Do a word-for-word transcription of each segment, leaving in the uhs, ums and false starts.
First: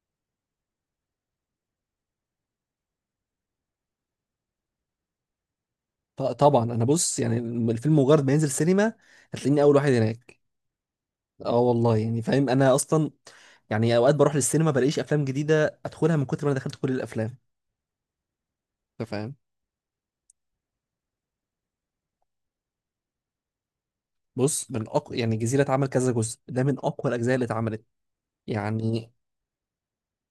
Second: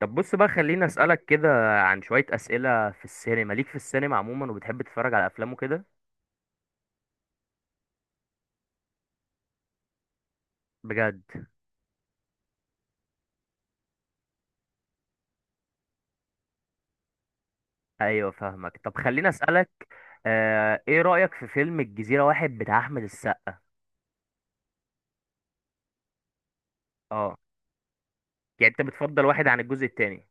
طب بص بقى، خليني اسالك كده عن شويه اسئله في السينما ليك. في السينما عموما، وبتحب تتفرج على افلام وكده؟ ط- طبعا انا بص يعني الفيلم مجرد ما ينزل سينما هتلاقيني اول واحد هناك. بجد؟ اه والله يعني فاهم انا اصلا، يعني اوقات بروح للسينما بلاقيش افلام جديده ادخلها من كتر ما انا دخلت كل الافلام. ايوه فاهمك. طب انت خليني فاهم؟ اسالك، آه ايه رايك في فيلم الجزيره واحد بتاع احمد السقا؟ بص، من اقوى، يعني الجزيره اتعمل كذا جزء، ده من اقوى الاجزاء اه، اللي اتعملت يعني انت يعني. بتفضل واحد عن الجزء التاني؟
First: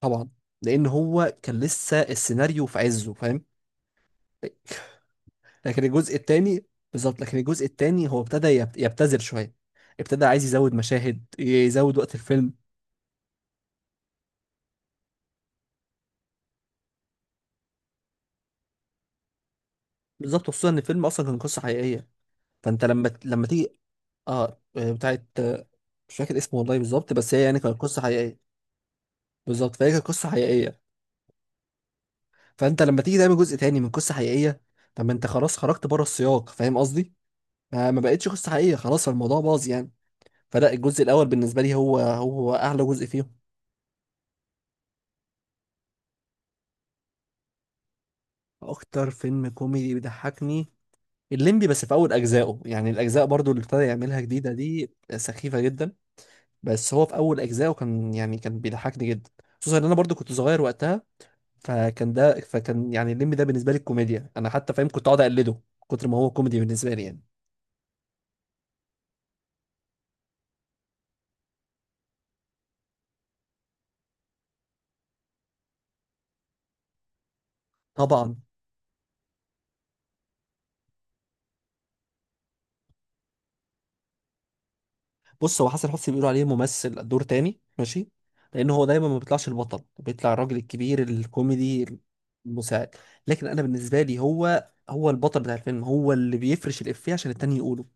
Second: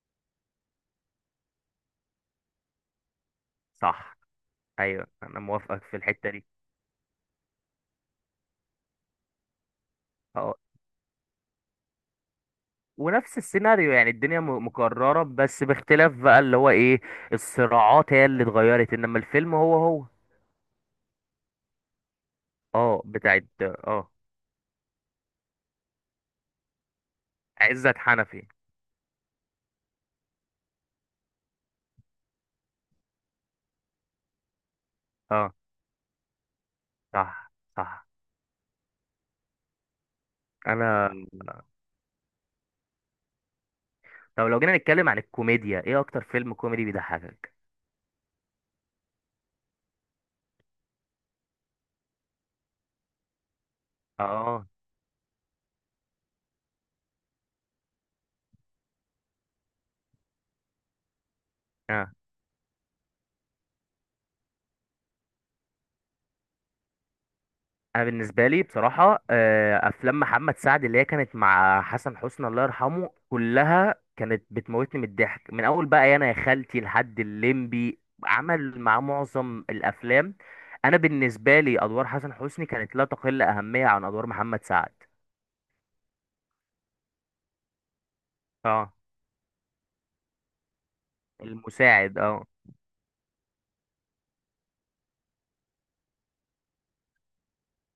طبعا، لان هو كان لسه السيناريو في عزه فاهم. صح. ايوه انا لكن موافقك في الجزء الحته دي. الثاني بالظبط، لكن الجزء الثاني هو ابتدى يبت- يبتذل شويه، ابتدى عايز اه. يزود مشاهد، يزود وقت الفيلم. ونفس السيناريو، يعني الدنيا م- مكرره، بس باختلاف بقى اللي هو ايه؟ الصراعات هي اللي اتغيرت، انما الفيلم هو هو. بالظبط، خصوصا ان الفيلم اصلا كان قصه حقيقيه، فانت اه لما ت- بتاعت، لما تيجي اه اه آه، بتاعت آه، مش فاكر اسمه والله بالظبط، بس هي يعني كانت عزت قصه حقيقيه. حنفي. بالظبط، فهي كانت قصه حقيقيه، فانت لما تيجي تعمل جزء تاني من قصه حقيقيه، طب ما انت اه. خلاص خرجت بره السياق فاهم قصدي؟ صح ما ما صح. بقتش قصه حقيقيه، خلاص الموضوع باظ يعني. فلا، الجزء انا الاول بالنسبه لي هو هو اعلى جزء فيهم. طب لو جينا نتكلم عن الكوميديا، ايه اكتر فيلم كوميدي بيضحكك؟ اكتر فيلم كوميدي بيضحكني الليمبي، بس في اول اجزائه، يعني الاجزاء برضو اللي ابتدى يعملها جديده اه دي سخيفه جدا، بس هو في اول اجزائه كان يعني كان بيضحكني جدا. خصوصا ان انا برضو كنت صغير وقتها، اه. فكان ده فكان يعني الليمبي ده بالنسبه لي الكوميديا، انا حتى فاهم كنت اقعد اقلده من كتر ما هو كوميدي بالنسبه لي يعني. انا بالنسبه لي بصراحه، آه، افلام محمد سعد اللي هي كانت مع حسن حسني الله يرحمه، كلها كانت بتموتني من الضحك، من اول بقى انا يا خالتي لحد الليمبي، طبعا. عمل مع معظم الافلام. انا بالنسبه لي ادوار حسن حسني كانت لا تقل اهميه عن ادوار محمد سعد. بص، هو حسن حسني بيقولوا عليه ممثل دور تاني ماشي، لان هو اه، دايما ما بيطلعش البطل، بيطلع الراجل الكبير الكوميدي. المساعد. اه المساعد، لكن انا بالنسبه لي هو هو البطل بتاع الفيلم، هو اللي بيفرش الافيه عشان التاني يقوله،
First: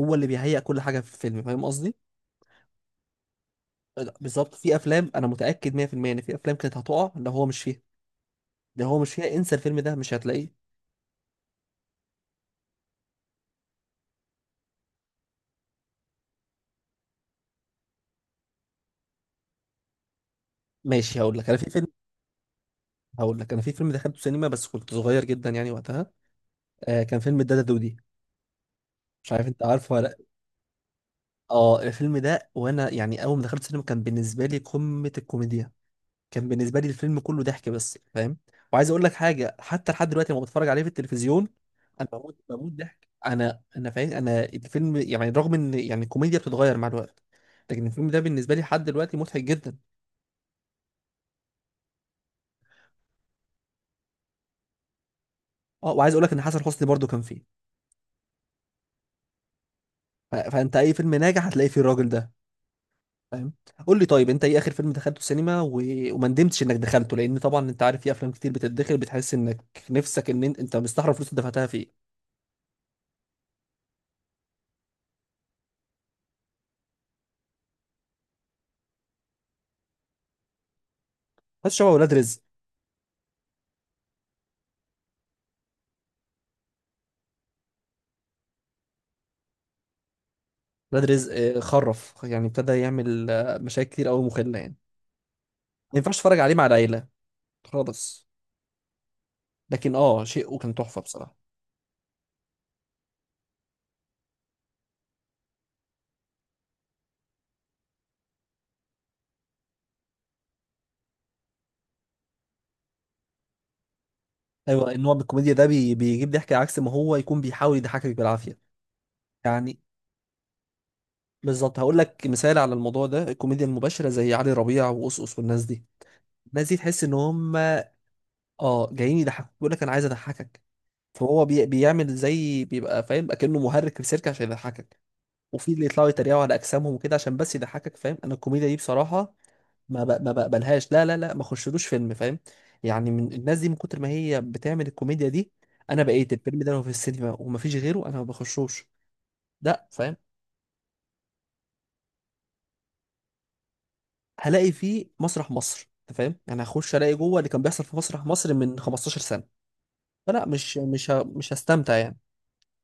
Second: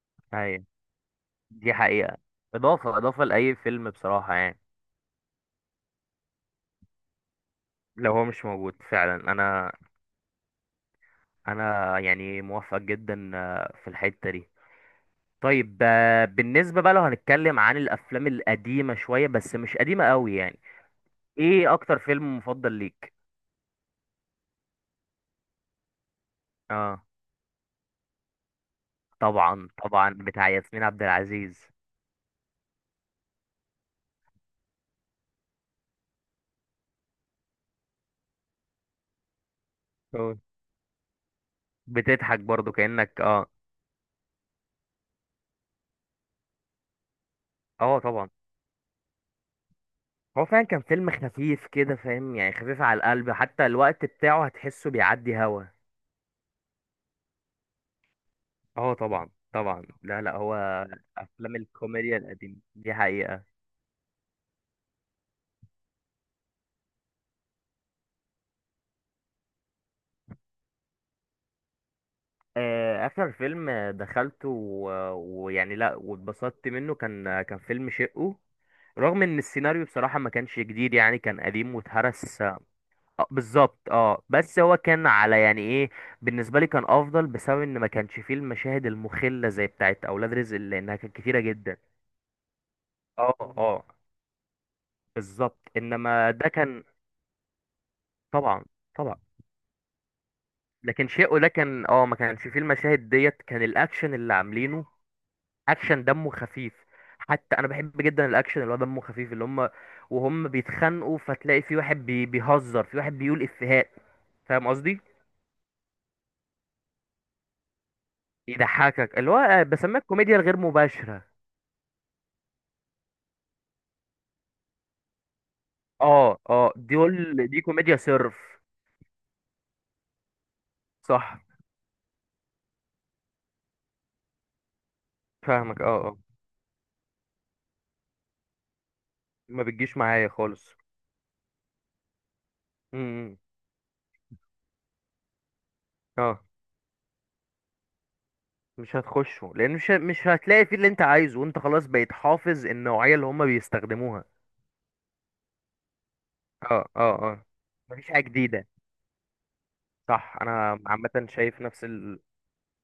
هو اللي بيهيئ ايوه، كل حاجه في الفيلم فاهم دي قصدي؟ حقيقه، اضافه اضافه لاي فيلم أه، لا، بصراحه بالظبط، يعني. في افلام انا متاكد مية في المية ان في افلام كانت هتقع لو هو مش فيها. لو هو مش موجود لو هو مش فعلا. فيها انسى انا الفيلم ده مش هتلاقيه. انا يعني موافق جدا، آه، في الحتة دي. طيب آه، بالنسبة بقى لو هنتكلم عن الافلام القديمة شوية، بس مش قديمة قوي يعني، ماشي، هقول لك انا في ايه فيلم، اكتر فيلم مفضل ليك؟ هقول لك انا في فيلم دخلته سينما بس كنت صغير جدا يعني وقتها. اه آه، كان فيلم الدادا دودي، مش عارف انت طبعا عارفه ولا طبعا، لأ. بتاع ياسمين عبد العزيز. اه الفيلم ده، وانا يعني اول ما دخلت السينما كان بالنسبه لي قمه الكوميديا، كان بالنسبه لي الفيلم كله ضحك بس فاهم. وعايز اقول لك حاجه، حتى لحد دلوقتي اه لما بتفرج عليه في التلفزيون انا بموت بتضحك بموت برضو ضحك، كأنك اه. انا انا فاهم، انا الفيلم يعني رغم ان يعني الكوميديا بتتغير مع الوقت، لكن اه الفيلم ده طبعا. بالنسبه لي لحد دلوقتي مضحك جدا. هو فعلا كان فيلم خفيف كده، فاهم يعني، خفيف على القلب، حتى الوقت بتاعه هتحسه بيعدي هوا. اه، وعايز اقول لك ان حسن حسني برضو كان فيه، اه طبعا طبعا، لا ف- لا، هو فانت اي فيلم ناجح افلام هتلاقي فيه الراجل الكوميديا ده القديمة دي حقيقة. فاهم. قول لي طيب، انت ايه اخر فيلم دخلته السينما و... وما ندمتش انك دخلته، لان طبعا انت عارف في افلام كتير بتتدخل بتحس انك نفسك ان انت, انت مستحرم فلوس اللي دفعتها فيه. آه، اخر فيلم دخلته و- ويعني لا، واتبسطت منه، كان كان فيلم شقه. رغم ان السيناريو بصراحة ما كانش جديد، يعني كان بس قديم شبه ولاد رزق. واتهرس، آه، بالظبط. اه بس هو كان على يعني ايه، بالنسبة لي كان افضل بسبب ان ما كانش فيه المشاهد المخلة زي بتاعت اولاد رزق اللي انها ولاد كانت رزق كتيرة آه، جدا. خرف يعني، ابتدى يعمل اه آه، اه مشاكل كتير قوي مخله يعني. بالظبط. ما ينفعش انما اتفرج ده عليه مع كان العيله خالص. طبعا طبعا، لكن اه شيء وكان تحفه لكن بصراحه. شقه ده كان اه، ما كانش فيه المشاهد ديت، كان الاكشن اللي عاملينه اكشن دمه خفيف. حتى انا بحب جدا الاكشن اللي هو دمه خفيف، اللي هم وهم بيتخانقوا فتلاقي في واحد بي... بيهزر في واحد بيقول افيهات، فاهم ايوه، قصدي. النوع من الكوميديا ده بي... بيجيب ضحك عكس ما هو يكون بيحاول يضحكك بالعافيه يضحكك اللي هو، آه، يعني. بسميها الكوميديا الغير مباشرة. بالظبط، هقول لك مثال على الموضوع ده، الكوميديا المباشره زي علي ربيع وقصقص والناس دي، اه الناس اه، دي دي تحس ان قول، هم دي كوميديا صرف. اه جايين يضحكوك، بيقول لك انا عايز اضحكك، صح فهو بي... بيعمل زي بيبقى فاهم اكنه مهرج في السيرك عشان يضحكك، وفي فاهمك. اه اللي يطلعوا اه، يتريقوا على اجسامهم وكده عشان بس يضحكك فاهم. انا الكوميديا دي بصراحه ما بتجيش ما ب... معايا ما خالص. بقبلهاش، لا لا لا ما خشلوش فيلم فاهم يعني من امم. الناس دي، من كتر ما هي بتعمل الكوميديا دي، انا بقيت اه، الفيلم ده لو في السينما ومفيش غيره انا ما بخشوش. مش هتخشه، لان لا مش ه- فاهم، مش هتلاقي فيه اللي انت عايزه، وانت خلاص بقيت حافظ النوعية اللي هم بيستخدموها. هلاقي فيه مسرح مصر انت فاهم، يعني اه هخش الاقي اه جوه اه، اللي كان بيحصل في مفيش حاجة مسرح مصر جديدة. من خمسة عشر سنه، صح، فلا مش انا مش ه... عامة مش شايف نفس هستمتع يعني. ال.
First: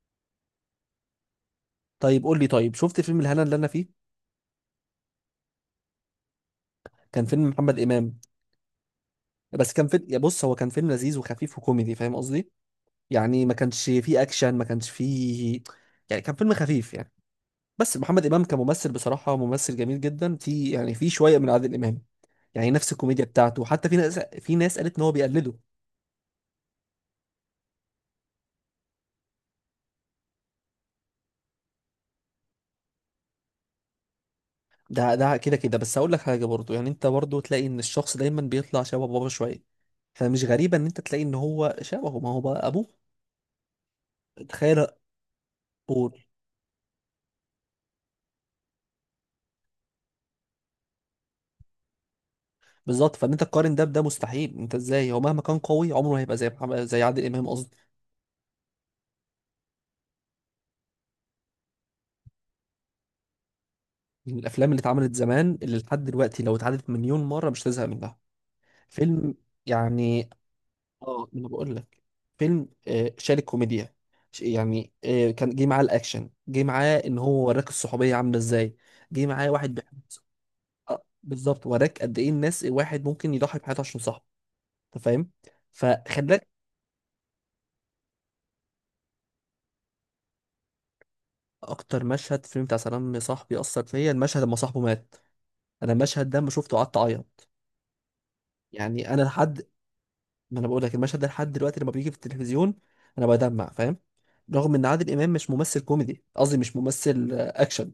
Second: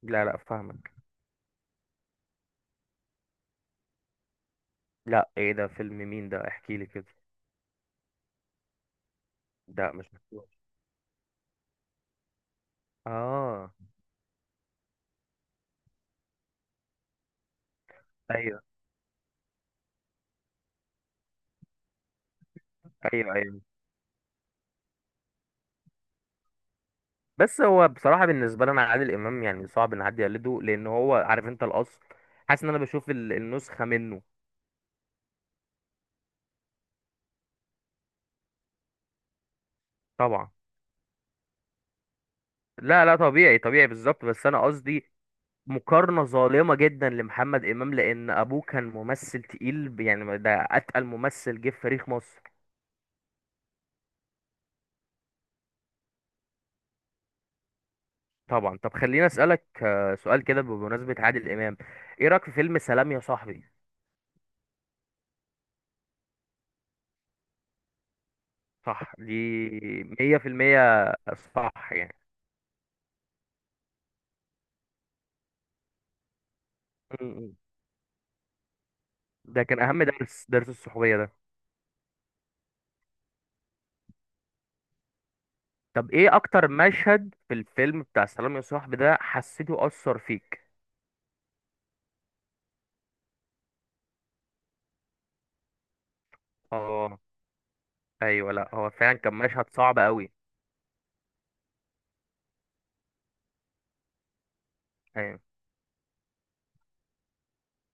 لا لا فاهمك. طيب قول لي، طيب شفت فيلم الهنا اللي انا فيه؟ لا، ايه ده فيلم مين ده؟ احكي لي كده. كان فيلم محمد امام، بس كان ده فيلم، مش يا بص مشهور. هو كان فيلم لذيذ وخفيف وكوميدي فاهم قصدي، يعني ما اه. كانش فيه اكشن، ما كانش فيه، يعني كان فيلم خفيف يعني. بس محمد امام ايوه كممثل بصراحه ممثل جميل جدا، في يعني في شويه من عادل امام، يعني نفس الكوميديا ايوه ايوه. بتاعته، حتى في ناس، في ناس قالت ان هو بيقلده. بس هو بصراحه بالنسبه لي انا، عادل امام يعني صعب ان حد يقلده، لان هو عارف انت الاصل. حاسس ان انا بشوف ال- النسخه منه. ده ده كده كده، بس هقول لك حاجه برضو، يعني انت برضو تلاقي ان الشخص دايما بيطلع شبه بابا شويه، فمش طبعا. غريبه ان انت تلاقي ان هو شبهه، ما هو بقى ابوه. لا لا، طبيعي طبيعي، بالظبط، بس انا تخيل. قصدي مقارنه ظالمه جدا لمحمد امام، لان ابوه كان ممثل تقيل، ب- يعني ده اتقل ممثل جه في تاريخ مصر. بالظبط، فان انت تقارن ده بده مستحيل، انت ازاي، هو مهما كان قوي عمره ما هيبقى زي محمد، زي عادل امام قصدي. طبعا. طب خليني اسالك آه، سؤال كده بمناسبه عادل امام، ايه رايك في فيلم سلام يا صاحبي؟ من الافلام اللي اتعملت زمان اللي لحد دلوقتي لو اتعادت مليون مره مش تزهق منها. صح، دي فيلم يعني، مية في المية. اه ما انا بقول صح لك. يعني. فيلم آه، شال الكوميديا، ش- يعني آه، كان جه معاه الاكشن، جه معاه ان هو م- وراك الصحوبيه عامله ازاي، جه معاه ده واحد كان بيحب. أهم درس، درس آه، الصحوبية ده. بالظبط، وراك قد ايه الناس، الواحد ممكن يضحي بحياته عشان صاحبه انت فاهم، طب إيه فخلاك. أكتر مشهد في الفيلم بتاع سلام يا صاحبي ده حسيته أثر فيك؟ اكتر مشهد في الفيلم بتاع سلام يا صاحبي اثر فيا المشهد لما صاحبه مات، انا المشهد ده لما شفته قعدت اه اعيط أيوه، لأ هو يعني. فعلا انا كان مشهد لحد، صعب أوي. ما انا بقول لك المشهد ده لحد دلوقتي لما بيجي في التلفزيون انا بدمع فاهم، رغم ان عادل امام أيوه مش ممثل كوميدي، قصدي مش ممثل آه، اكشن،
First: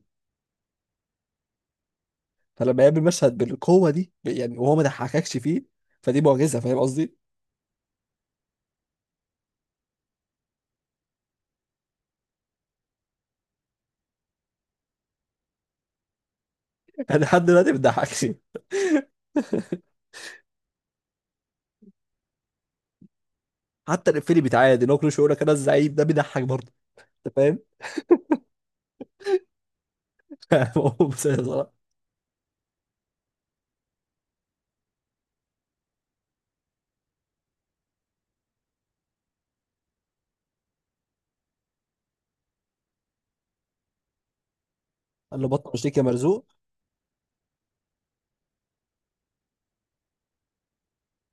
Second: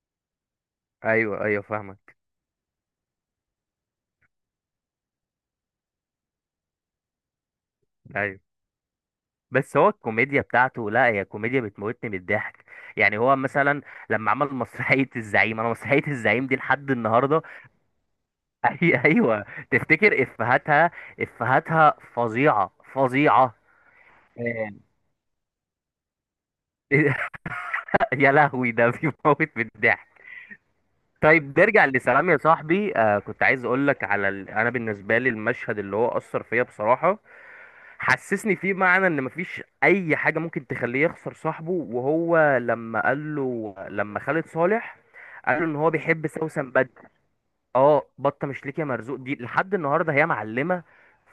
أيوه أيوه فاهمك. فلما يقابل مشهد بالقوه دي ب- يعني وهو ما ضحككش فيه، فدي معجزه فاهم قصدي. أيوه، بس هو الكوميديا بتاعته، لأ هي كوميديا بتموتني من الضحك. يعني هو مثلا لما عمل مسرحية الزعيم، أنا مسرحية الزعيم دي لحد انا النهاردة لحد دلوقتي ما بتضحكش. أي أيوه. تفتكر إفهاتها، إفهاتها فظيعة فظيعة. حتى الافيه اللي آه، بيتعاد ان هو كل شويه يقول لك انا الزعيم، ده بيضحك برضه انت فاهم. يا لهوي، ده بيموت بالضحك. هو مسيس طيب صراحه. نرجع لسلام يا صاحبي، آه كنت عايز اقول لك على ال... انا بالنسبه لي المشهد اللي هو اثر فيا بصراحه، حسسني فيه معنى ان مفيش اي حاجه ممكن تخليه يخسر صاحبه، وهو لما قال له لما خالد صالح قال له قال له بطل ان هو مشيك يا بيحب مرزوق. سوسن. اه، بطه مش ليك يا مرزوق، دي لحد النهارده هي معلمه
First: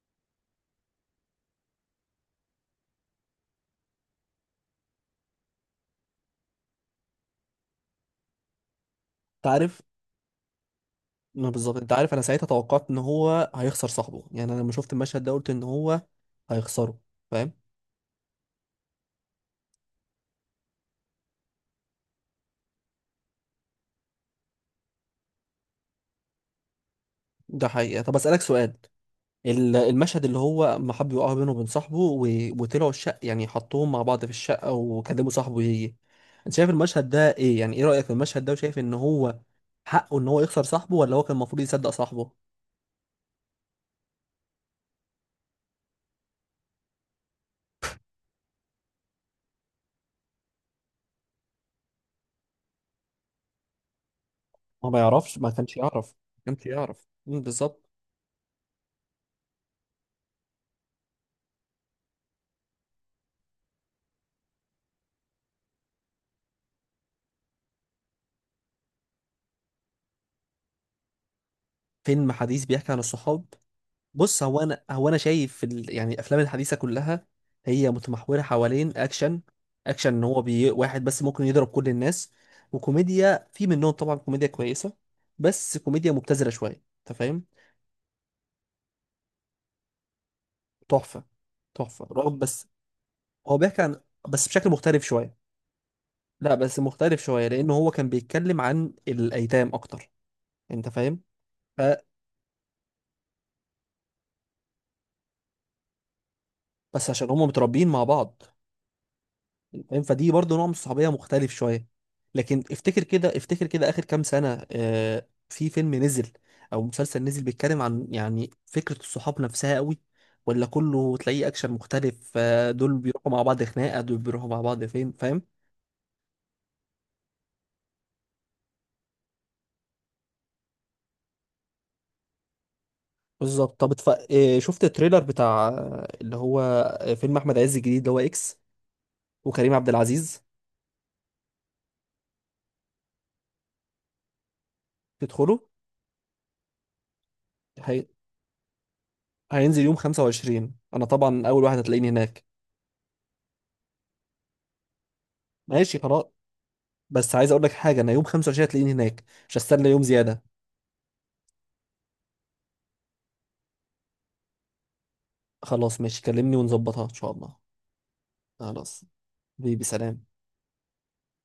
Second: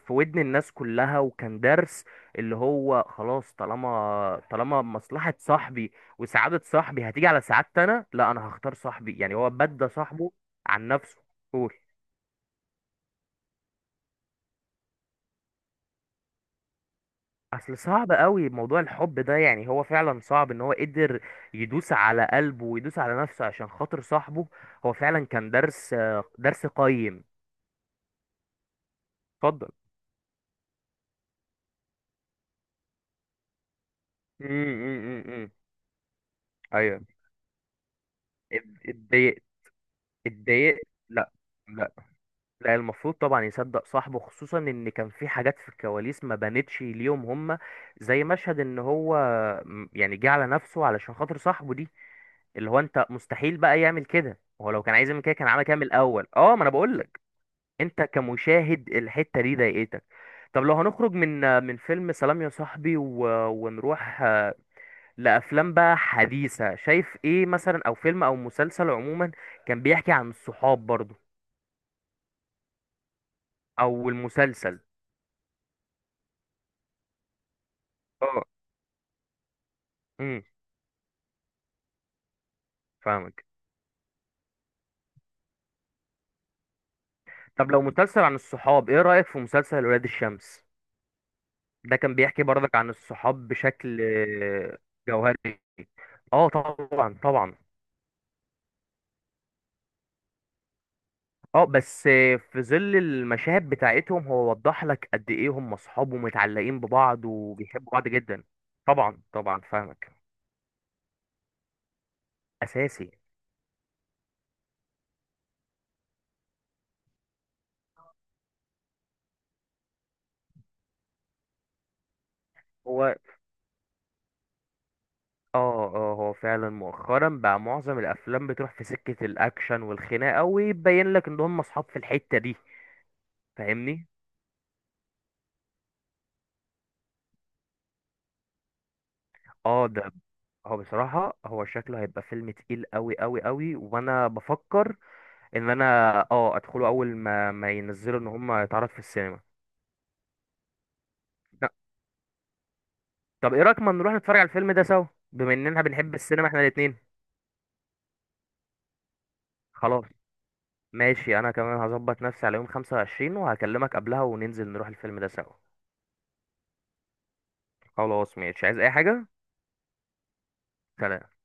في ودن الناس كلها. وكان درس، اللي هو خلاص طالما طالما مصلحه صاحبي وسعاده صاحبي هتيجي على سعادتي انا، لا، انا هختار صاحبي. يعني انت هو عارف، بدى صاحبه عن نفسه. ما قول، بالظبط، انت عارف انا ساعتها توقعت ان هو هيخسر صاحبه، يعني انا لما شفت المشهد ده قلت ان هو هيخسروا فاهم. اصل صعب قوي موضوع الحب ده، يعني هو فعلا صعب ان هو قدر يدوس على قلبه ويدوس على نفسه عشان خاطر صاحبه. هو فعلا كان درس، درس قيم. ده حقيقة. طب أسألك سؤال، اتفضل. ال- المشهد اللي هو ما حب يقع بينه وبين صاحبه و... وطلعوا الشقة، يعني حطوهم مع بعض في الشقة امم امم وكلموا امم. صاحبه يجي، انت شايف المشهد ده ايه، يعني ايه رأيك في المشهد ده، وشايف ان ايوه، هو حقه ان هو يخسر اتضايقت. صاحبه ولا هو لا. كان المفروض يصدق لا. صاحبه؟ لا، المفروض طبعا يصدق صاحبه، خصوصا ان كان في حاجات في الكواليس ما بانتش ليهم هما. زي مشهد ان هو م- يعني جه على نفسه علشان خاطر صاحبه دي، اللي هو انت مستحيل بقى يعمل كده، هو لو هو كان ما عايز يعمل كده يعرفش، كان ما عمل كده كانش من يعرف، الاول. ما اه، ما كانش انا بقول يعرف. لك. مم، بالظبط. انت كمشاهد الحتة دي ضايقتك. طب لو هنخرج من من فيلم سلام يا صاحبي و... ونروح آه، لافلام بقى حديثة، شايف ايه مثلا، او فيلم او مسلسل عموما كان بيحكي عن الصحاب برضه، فيلم حديث بيحكي عن الصحاب؟ او بص، هو المسلسل؟ انا هو انا شايف ال... يعني الافلام الحديثه كلها هي متمحوره اه. حوالين اكشن، اكشن ان هو امم بي... واحد بس ممكن يضرب كل الناس، فاهمك. وكوميديا في منهم، طبعا كوميديا كويسه، بس كوميديا مبتذله شويه انت فاهم. طب لو مسلسل عن الصحاب، ايه رأيك في مسلسل ولاد الشمس؟ تحفه. ده تحفه كان رعب بيحكي بس. برضك عن الصحاب هو بيحكي عن، بشكل بس بشكل آه، مختلف شويه. جوهري. اه لا، بس طبعا مختلف شويه، طبعا. لان هو كان بيتكلم عن الايتام اكتر انت فاهم. اه ف... بس آه، في ظل المشاهد بتاعتهم هو وضح لك قد ايه هم اصحاب ومتعلقين بس ببعض عشان هم متربيين وبيحبوا مع بعض بعض جدا. طبعا طبعا فاهم، فاهمك. فدي برضه نوع من الصحوبيه مختلف شويه. لكن افتكر اساسي. كده، افتكر كده اخر كام سنه آه في فيلم نزل او مسلسل نزل بيتكلم عن يعني فكره الصحاب نفسها قوي، ولا كله تلاقيه اكشن مختلف، آه دول هو بيروحوا مع بعض خناقه، دول بيروحوا مع بعض فين فاهم. اه اه، هو فعلا مؤخرا بقى معظم الافلام بتروح في سكة الاكشن والخناقة، ويبين لك ان هم اصحاب في الحتة دي. بالظبط. طب فاهمني. اتف... آه، شفت التريلر بتاع آه، اللي هو آه، فيلم احمد عز الجديد اللي هو اكس وكريم اه عبد ده. العزيز؟ هو بصراحة، هو شكله هيبقى فيلم تقيل قوي قوي قوي، وانا بفكر تدخله. ان انا اه ادخله اول ما ما هي... ينزلوا، ان هم يتعرض في السينما. هينزل يوم خمسة وعشرين، انا طبعا اول لا. واحد هتلاقيني هناك. طب ايه رأيك ما نروح نتفرج على الفيلم ده سوا، بما اننا ماشي بنحب خلاص، السينما احنا الاتنين. بس عايز اقول لك حاجه، انا يوم خمسة وعشرين هتلاقيني هناك، مش هستنى يوم خلاص زياده. ماشي، انا كمان هظبط نفسي على يوم خمسة وعشرين وهكلمك قبلها وننزل نروح الفيلم ده سوا. خلاص ماشي، كلمني ونظبطها ان شاء الله. خلاص ماشي، عايز اي خلاص. حاجة؟ بيبي، سلام. سلام.